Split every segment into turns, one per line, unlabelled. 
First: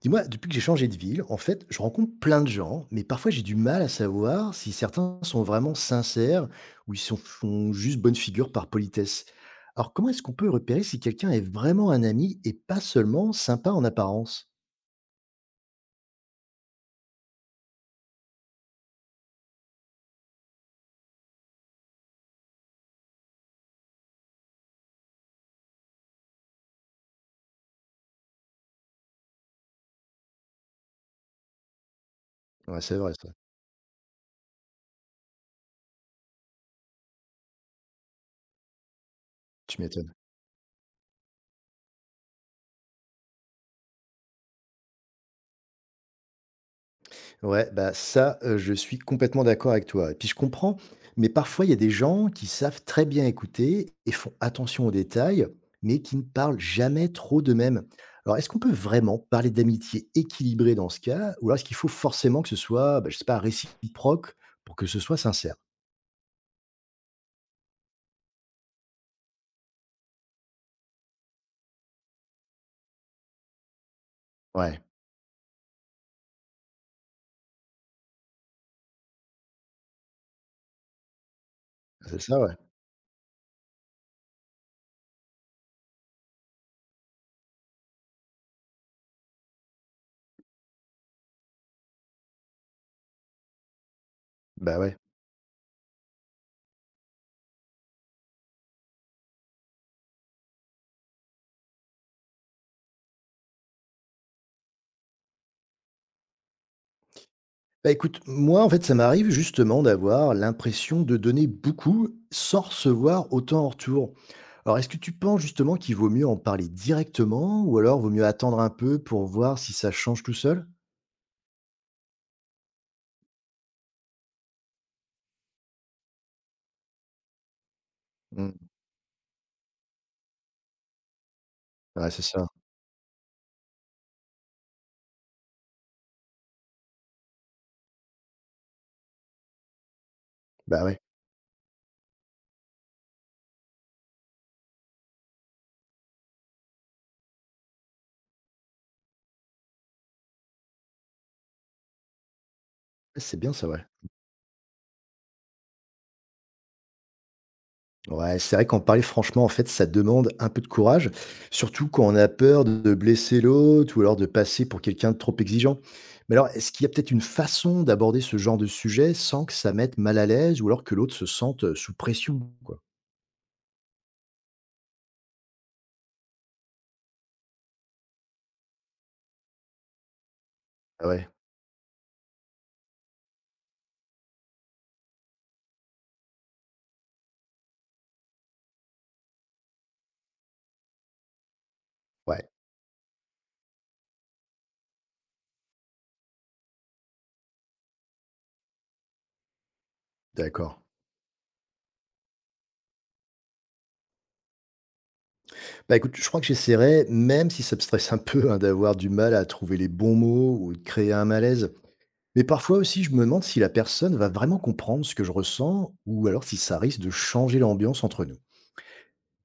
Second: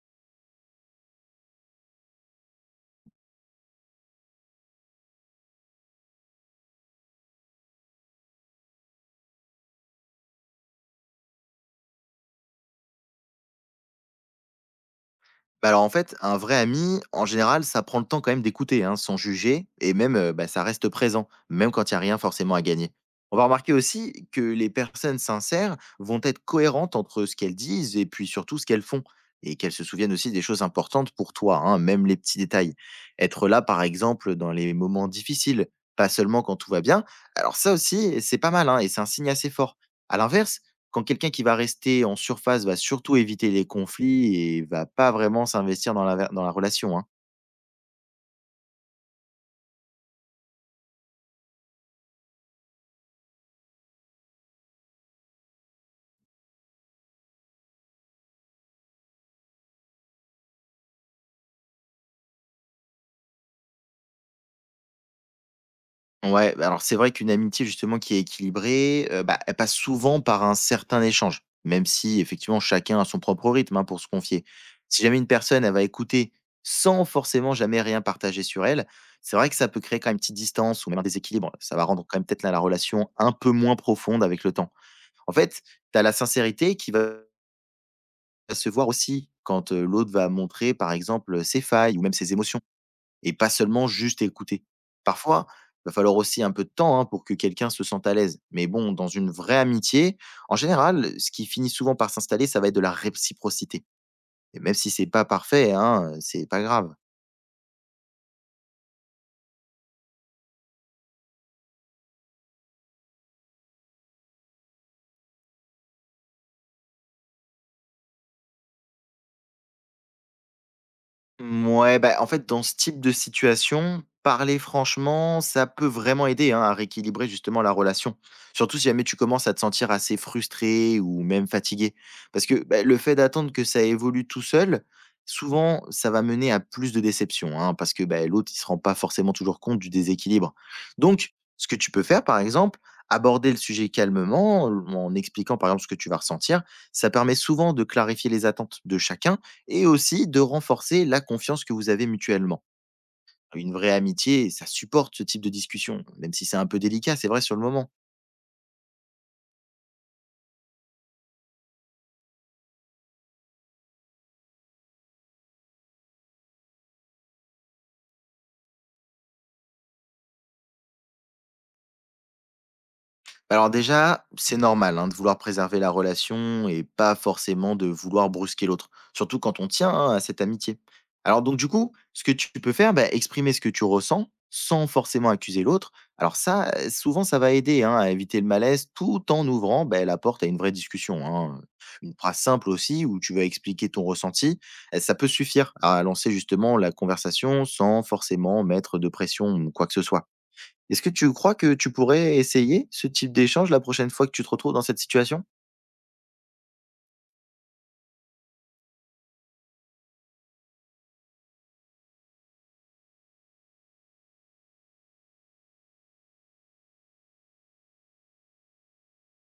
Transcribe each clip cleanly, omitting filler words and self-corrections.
Dis-moi, depuis que j'ai changé de ville, en fait, je rencontre plein de gens, mais parfois j'ai du mal à savoir si certains sont vraiment sincères ou font juste bonne figure par politesse. Alors, comment est-ce qu'on peut repérer si quelqu'un est vraiment un ami et pas seulement sympa en apparence?
Bah, alors en fait, un vrai ami, en général, ça prend le temps quand même d'écouter, hein, sans juger, et même bah, ça reste présent, même quand il n'y a rien forcément à gagner. On va remarquer aussi que les personnes sincères vont être cohérentes entre ce qu'elles disent et puis surtout ce qu'elles font, et qu'elles se souviennent aussi des choses importantes pour toi, hein, même les petits détails.
Ouais, c'est vrai ça.
Être là, par exemple, dans les moments difficiles, pas seulement quand tout va bien, alors ça aussi, c'est pas mal, hein, et c'est un signe assez fort.
Tu m'étonnes.
À l'inverse, quand quelqu'un qui va rester en surface va surtout éviter les conflits et va pas vraiment s'investir dans la relation, hein.
Ouais, bah ça, je suis complètement d'accord avec toi et puis je comprends, mais parfois il y a des gens qui savent très bien écouter et font attention aux détails, mais qui ne parlent jamais trop d'eux-mêmes. Alors est-ce qu'on peut vraiment parler d'amitié équilibrée dans ce cas? Ou alors est-ce qu'il faut forcément que ce soit, bah, je sais pas, réciproque pour que ce soit sincère?
Ouais, bah, alors c'est vrai qu'une amitié justement qui est équilibrée, bah, elle passe souvent par un certain échange, même si effectivement chacun a son propre rythme, hein, pour se confier.
Ouais,
Si jamais une personne, elle va écouter sans forcément jamais rien partager sur elle, c'est vrai que ça peut créer quand même une petite distance ou même un déséquilibre. Ça va rendre quand
c'est
même
ça,
peut-être
ouais.
la relation un peu moins profonde avec le temps. En fait, tu as la sincérité qui va se voir aussi quand, l'autre va montrer, par exemple, ses failles ou même ses émotions et pas seulement juste écouter.
Bah, ouais.
Parfois, il va falloir aussi un peu de temps, hein, pour que quelqu'un se sente à l'aise. Mais bon, dans une vraie amitié, en général, ce qui finit souvent par s'installer, ça va être de la réciprocité et même si c'est pas parfait, hein, c'est pas grave.
Bah écoute, moi en fait ça m'arrive justement d'avoir l'impression de donner beaucoup sans recevoir autant en retour. Alors est-ce que tu penses justement qu'il vaut mieux en parler directement ou alors vaut mieux attendre un peu pour voir si ça change tout seul?
Mouais, bah, en fait, dans ce type de situation, parler franchement, ça peut vraiment aider, hein, à rééquilibrer justement la relation.
Mmh.
Surtout si jamais tu commences à te sentir assez frustré ou même fatigué.
Ouais, c'est ça.
Parce que, bah, le fait d'attendre que ça évolue tout seul, souvent, ça va mener à plus de déception, hein, parce que, bah, l'autre, il se rend pas forcément toujours compte du déséquilibre.
Bah ouais,
Donc, ce que tu peux faire, par exemple, aborder le sujet calmement, en expliquant, par exemple, ce que tu vas ressentir, ça permet souvent de clarifier les attentes de chacun et aussi de renforcer la confiance que vous avez mutuellement.
c'est bien ça,
Une
ouais.
vraie amitié, ça supporte ce type de discussion, même si c'est un peu délicat, c'est vrai sur le moment.
Ouais, c'est vrai qu'en parler franchement, en fait, ça demande un peu de courage, surtout quand on a peur de blesser l'autre ou alors de passer pour quelqu'un de trop exigeant. Mais alors, est-ce qu'il y a peut-être une façon d'aborder ce genre de sujet sans que ça mette mal à l'aise ou alors que l'autre se sente sous pression, quoi?
Bah, alors déjà, c'est normal, hein, de vouloir préserver la relation et pas forcément de vouloir brusquer l'autre, surtout quand on tient, hein, à cette amitié.
Ah ouais,
Alors donc du coup, ce que tu peux faire, bah, exprimer ce que tu ressens sans forcément accuser l'autre. Alors ça, souvent, ça va aider, hein, à éviter le malaise tout en ouvrant, bah, la porte à une vraie discussion, hein. Une phrase
ouais,
simple aussi où tu vas expliquer ton ressenti, ça peut suffire à lancer justement la conversation sans forcément mettre de pression ou quoi que ce soit.
d'accord.
Est-ce que tu crois que tu pourrais essayer ce type d'échange la prochaine fois que tu te retrouves dans cette situation?
Bah écoute, je crois que j'essaierai, même si ça me stresse un peu hein, d'avoir du mal à trouver les bons mots ou de créer un malaise. Mais parfois aussi, je me demande si la personne va vraiment comprendre ce que je ressens ou alors si ça risque de changer l'ambiance entre nous.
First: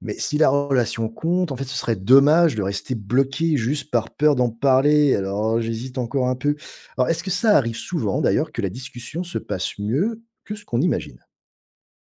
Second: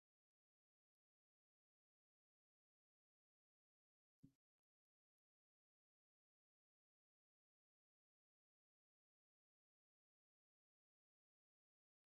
Mais si la relation compte, en fait, ce serait dommage de rester bloqué juste par peur d'en parler. Alors, j'hésite encore un peu. Alors, est-ce que ça arrive souvent, d'ailleurs, que la discussion se passe mieux que ce qu'on imagine?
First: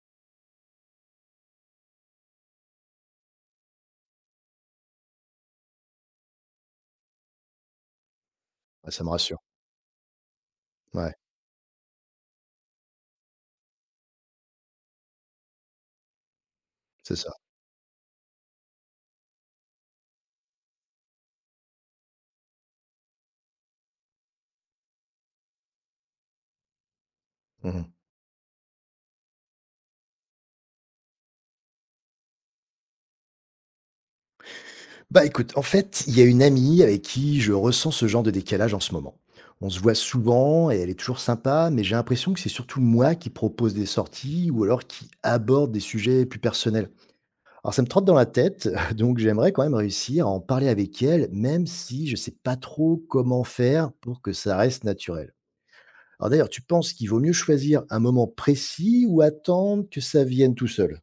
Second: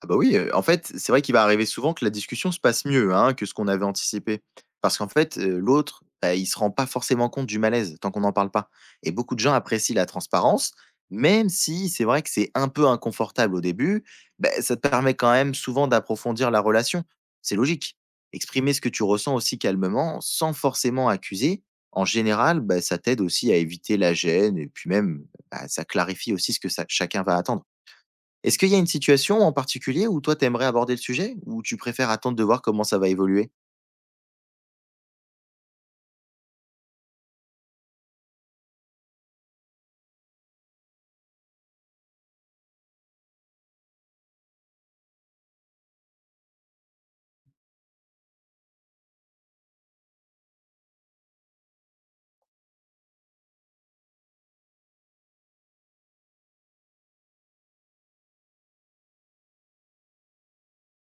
Ah bah oui, en fait, c'est vrai qu'il va arriver souvent que la discussion se passe mieux, hein, que ce qu'on avait anticipé. Parce qu'en fait, l'autre, bah, il se rend pas forcément compte du malaise tant qu'on n'en parle pas.
Ah, ça me
Et beaucoup
rassure.
de gens apprécient la transparence,
Ouais,
même si c'est vrai que c'est un peu inconfortable au début, bah, ça te permet quand même souvent d'approfondir la relation.
c'est ça.
C'est logique. Exprimer ce que tu ressens aussi calmement, sans forcément accuser, en général, bah, ça t'aide aussi à éviter la gêne et puis même, bah, ça clarifie aussi ce que ça chacun va attendre.
Mmh.
Est-ce qu'il y a une situation en particulier où toi tu aimerais aborder le sujet? Ou tu préfères attendre de voir comment ça va évoluer?
Bah, écoute, en fait, il y a une amie avec qui je ressens ce genre de décalage en ce moment. On se voit souvent et elle est toujours sympa, mais j'ai l'impression que c'est surtout moi qui propose des sorties ou alors qui aborde des sujets plus personnels. Alors ça me trotte dans la tête, donc j'aimerais quand même réussir à en parler avec elle, même si je ne sais pas trop comment faire pour que ça reste naturel. Alors d'ailleurs, tu penses qu'il vaut mieux choisir un moment précis ou attendre que ça vienne tout seul?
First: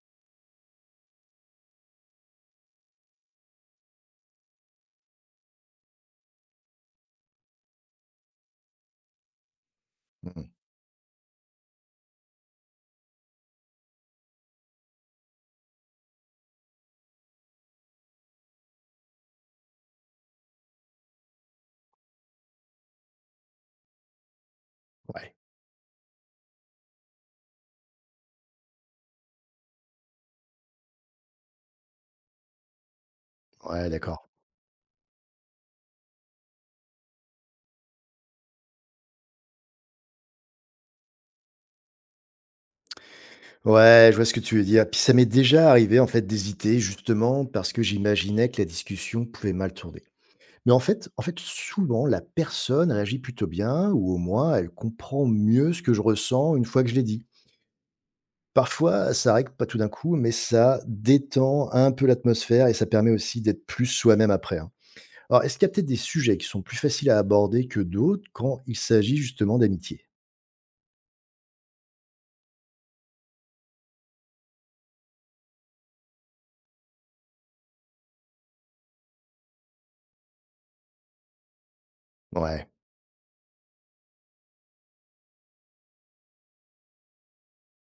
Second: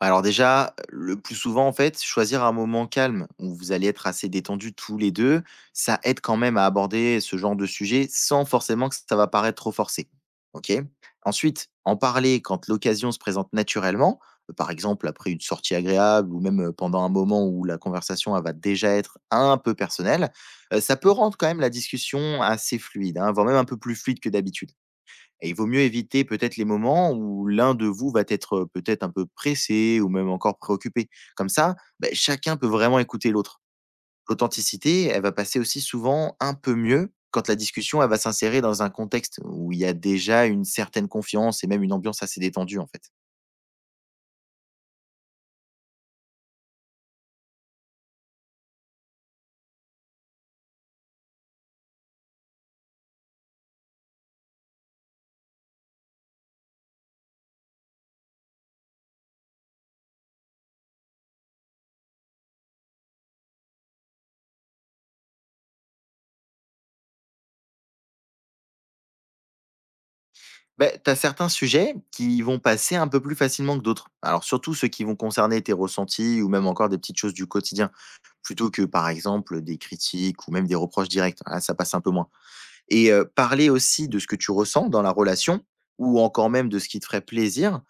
Bah, alors déjà, le plus souvent, en fait, choisir un moment calme où vous allez être assez détendus tous les deux, ça aide quand même à aborder ce genre de sujet sans forcément que ça va paraître trop forcé.
Mmh mmh.
OK. Ensuite, en parler quand l'occasion se présente naturellement, par exemple après une sortie agréable ou même pendant un moment où la conversation elle va déjà être un peu personnelle, ça peut rendre quand même la discussion assez fluide, hein, voire même un peu plus fluide que d'habitude.
Ouais,
Et il vaut mieux éviter peut-être les moments où l'un de vous va être, peut-être un peu pressé ou même encore préoccupé. Comme ça, beh, chacun peut vraiment écouter l'autre.
ouais, d'accord.
L'authenticité, elle va passer aussi souvent un peu mieux quand la discussion, elle va s'insérer dans un contexte où il y a déjà une certaine confiance et même une ambiance assez détendue, en fait.
Ouais, je vois ce que tu veux dire. Puis ça m'est déjà arrivé en fait d'hésiter justement parce que j'imaginais que la discussion pouvait mal tourner. Mais en fait souvent la personne réagit plutôt bien ou au moins elle comprend mieux ce que je ressens une fois que je l'ai dit. Parfois, ça règle pas tout d'un coup, mais ça détend un peu l'atmosphère et ça permet aussi d'être plus soi-même après, hein. Alors, est-ce qu'il y a peut-être des sujets qui sont plus faciles à aborder que d'autres quand il s'agit justement d'amitié?
Beh, tu as certains sujets qui vont passer un peu plus facilement que d'autres. Alors surtout ceux qui vont concerner tes ressentis ou même encore des petites choses du quotidien, plutôt que, par exemple, des critiques ou même des reproches directs. Là, ça passe un peu moins.
Ouais,
Et parler aussi de ce que tu ressens dans la relation ou encore même de ce qui te ferait plaisir,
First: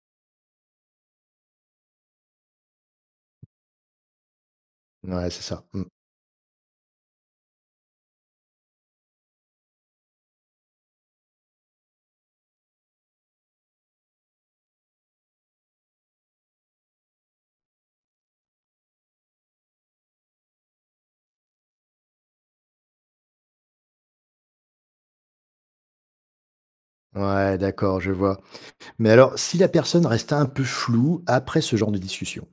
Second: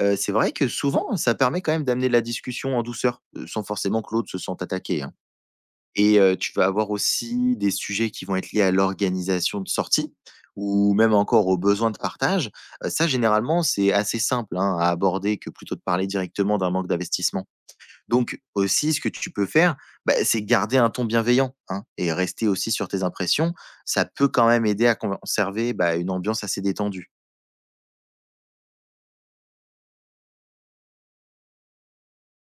c'est vrai que souvent, ça permet quand même d'amener de la discussion en douceur, sans forcément que l'autre se sente attaqué, hein.
ouais, c'est ça. Mmh.
Et tu vas avoir aussi des sujets qui vont être liés à l'organisation de sortie, ou même encore aux besoins de partage. Ça généralement, c'est assez simple, hein, à aborder que plutôt de parler directement d'un manque d'investissement. Donc aussi, ce que tu peux faire, bah, c'est garder un ton bienveillant, hein, et rester aussi sur tes impressions. Ça peut quand même aider à conserver, bah, une ambiance assez détendue.
Ouais, d'accord, je vois. Mais alors, si la personne reste un peu floue après ce genre de discussion,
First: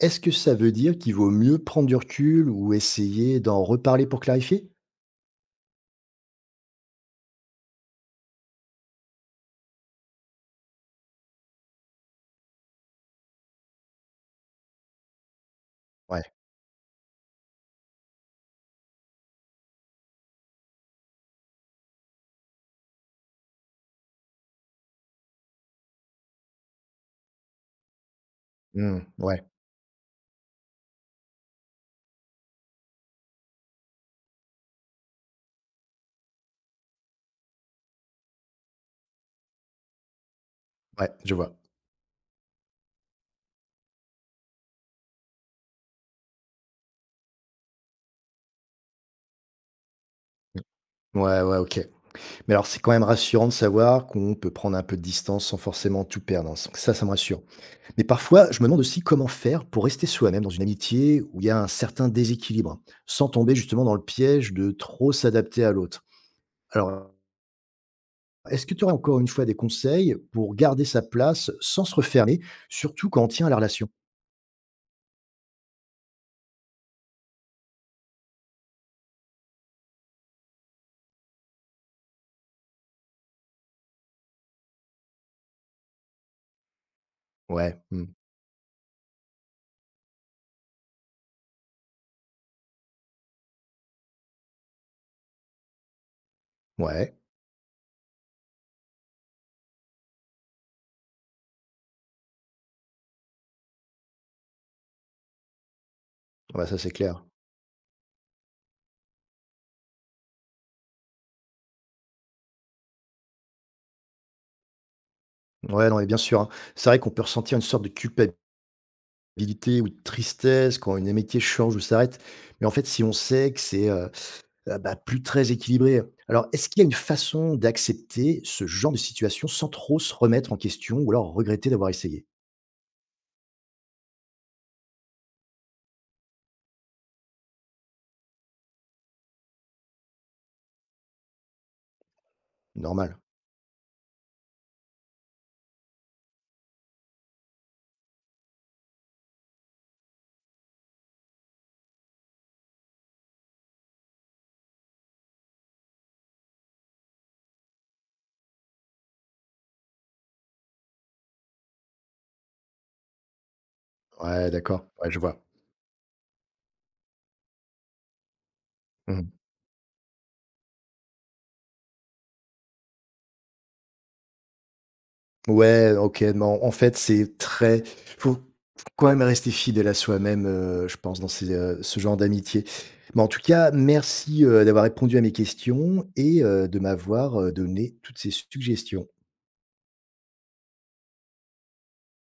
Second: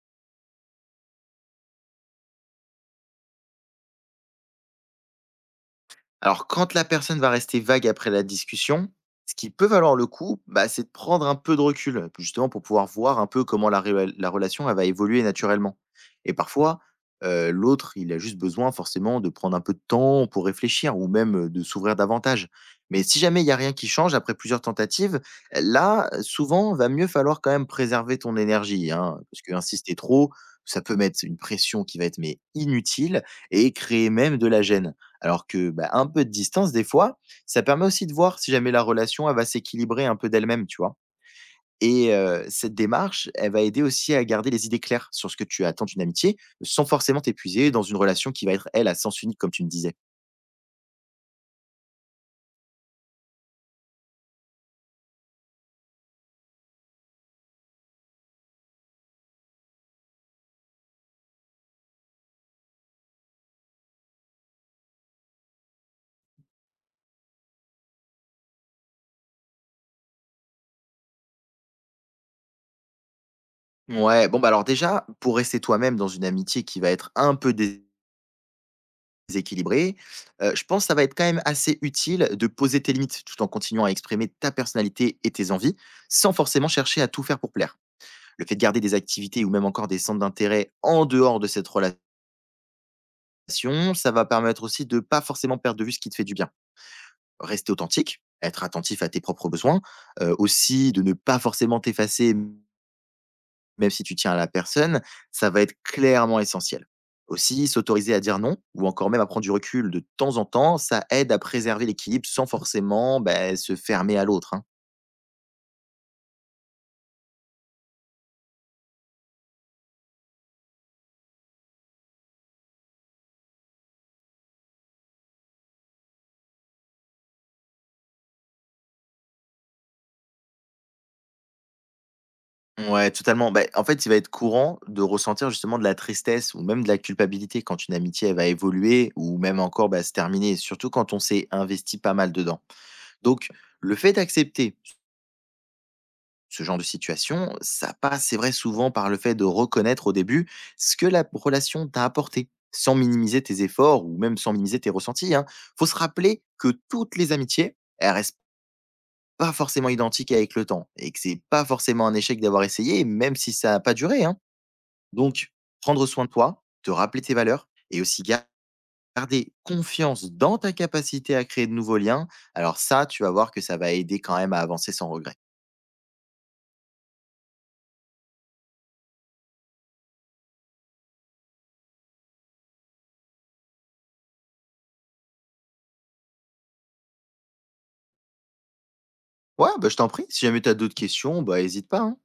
est-ce que ça veut dire qu'il vaut mieux prendre du recul ou essayer d'en reparler pour clarifier?
Alors, quand la personne va rester vague après la discussion, ce qui peut valoir le coup, bah, c'est de prendre un peu de recul, justement pour pouvoir voir un peu comment la relation elle va évoluer naturellement.
Ouais,
Et parfois, l'autre, il a juste besoin forcément de prendre un peu de temps pour réfléchir ou même de s'ouvrir davantage. Mais si jamais il n'y a rien qui change après plusieurs tentatives, là, souvent, va mieux falloir quand même préserver ton énergie,
mmh,
hein, parce
ouais,
que insister trop, ça peut mettre une pression qui va être mais inutile et créer même de la gêne. Alors que, bah, un peu de distance, des fois, ça permet aussi de voir si jamais la relation, elle va s'équilibrer un peu d'elle-même, tu vois?
ouais, je vois.
Et cette démarche, elle va aider aussi à garder les idées claires sur ce que tu attends d'une amitié, sans forcément t'épuiser dans une relation qui va être, elle, à sens unique, comme tu me disais.
Ouais, ouais, OK. Mais alors, c'est quand même rassurant de savoir qu'on peut prendre un peu de distance sans forcément tout perdre, hein. Ça me rassure. Mais parfois, je me demande aussi comment faire pour rester soi-même dans une amitié où il y a un certain déséquilibre, hein, sans tomber justement dans le piège de trop s'adapter à l'autre. Alors, est-ce que tu aurais encore une fois des conseils pour garder sa place sans se refermer, surtout quand on tient à la relation?
Ouais, bon, bah, alors déjà, pour rester toi-même dans une amitié qui va être un peu déséquilibrée, je pense que ça va être quand même assez utile de poser tes limites, tout en continuant à exprimer ta personnalité et tes envies, sans forcément chercher à tout faire pour plaire.
Ouais, hmm,
Le fait de garder des activités ou même encore des centres d'intérêt en dehors de cette relation, ça va permettre aussi de pas forcément perdre de vue ce qui te fait du bien.
ouais.
Rester authentique, être attentif à tes propres besoins, aussi de ne pas forcément t'effacer même si tu tiens à la personne, ça va être clairement
Ah bah ça
essentiel.
c'est clair.
Aussi, s'autoriser à dire non ou encore même à prendre du recul de temps en temps, ça aide à préserver l'équilibre sans forcément, beh, se fermer à l'autre, hein.
Ouais, non, mais bien sûr, hein. C'est vrai qu'on peut ressentir une sorte de culpabilité ou de tristesse quand une amitié change ou s'arrête. Mais en fait, si on sait que c'est bah, plus très équilibré. Alors, est-ce qu'il y a une façon d'accepter ce genre de situation sans trop se remettre en question ou alors regretter d'avoir essayé?
Ouais, totalement. Bah, en fait, il va être courant de ressentir justement de la tristesse ou même de la culpabilité quand une amitié elle va évoluer ou même encore, bah, se terminer, surtout quand on s'est investi pas mal dedans.
Normal.
Donc, le fait d'accepter ce genre de situation, ça passe, c'est vrai, souvent par le fait de reconnaître au début ce que la relation t'a apporté, sans minimiser tes efforts ou même sans minimiser tes ressentis, hein. Faut se rappeler que toutes les amitiés, elles restent pas forcément identiques avec le temps et que c'est pas forcément un échec d'avoir essayé, même si ça n'a pas duré, hein.
Ouais, d'accord. Ouais, je vois.
Donc, prendre soin de toi, te rappeler tes valeurs et aussi
Mmh.
garder confiance dans ta capacité à créer de nouveaux liens. Alors ça, tu vas voir que ça va aider quand même à avancer sans regret.
Ouais, OK, non, en fait, c'est très faut faut quand même rester fidèle à soi-même, je pense dans ce genre d'amitié. Mais en tout cas, merci, d'avoir répondu à mes questions et de m'avoir donné toutes ces suggestions.
Ouais, bah, je t'en prie. Si jamais tu as d'autres questions, bah, hésite pas, hein.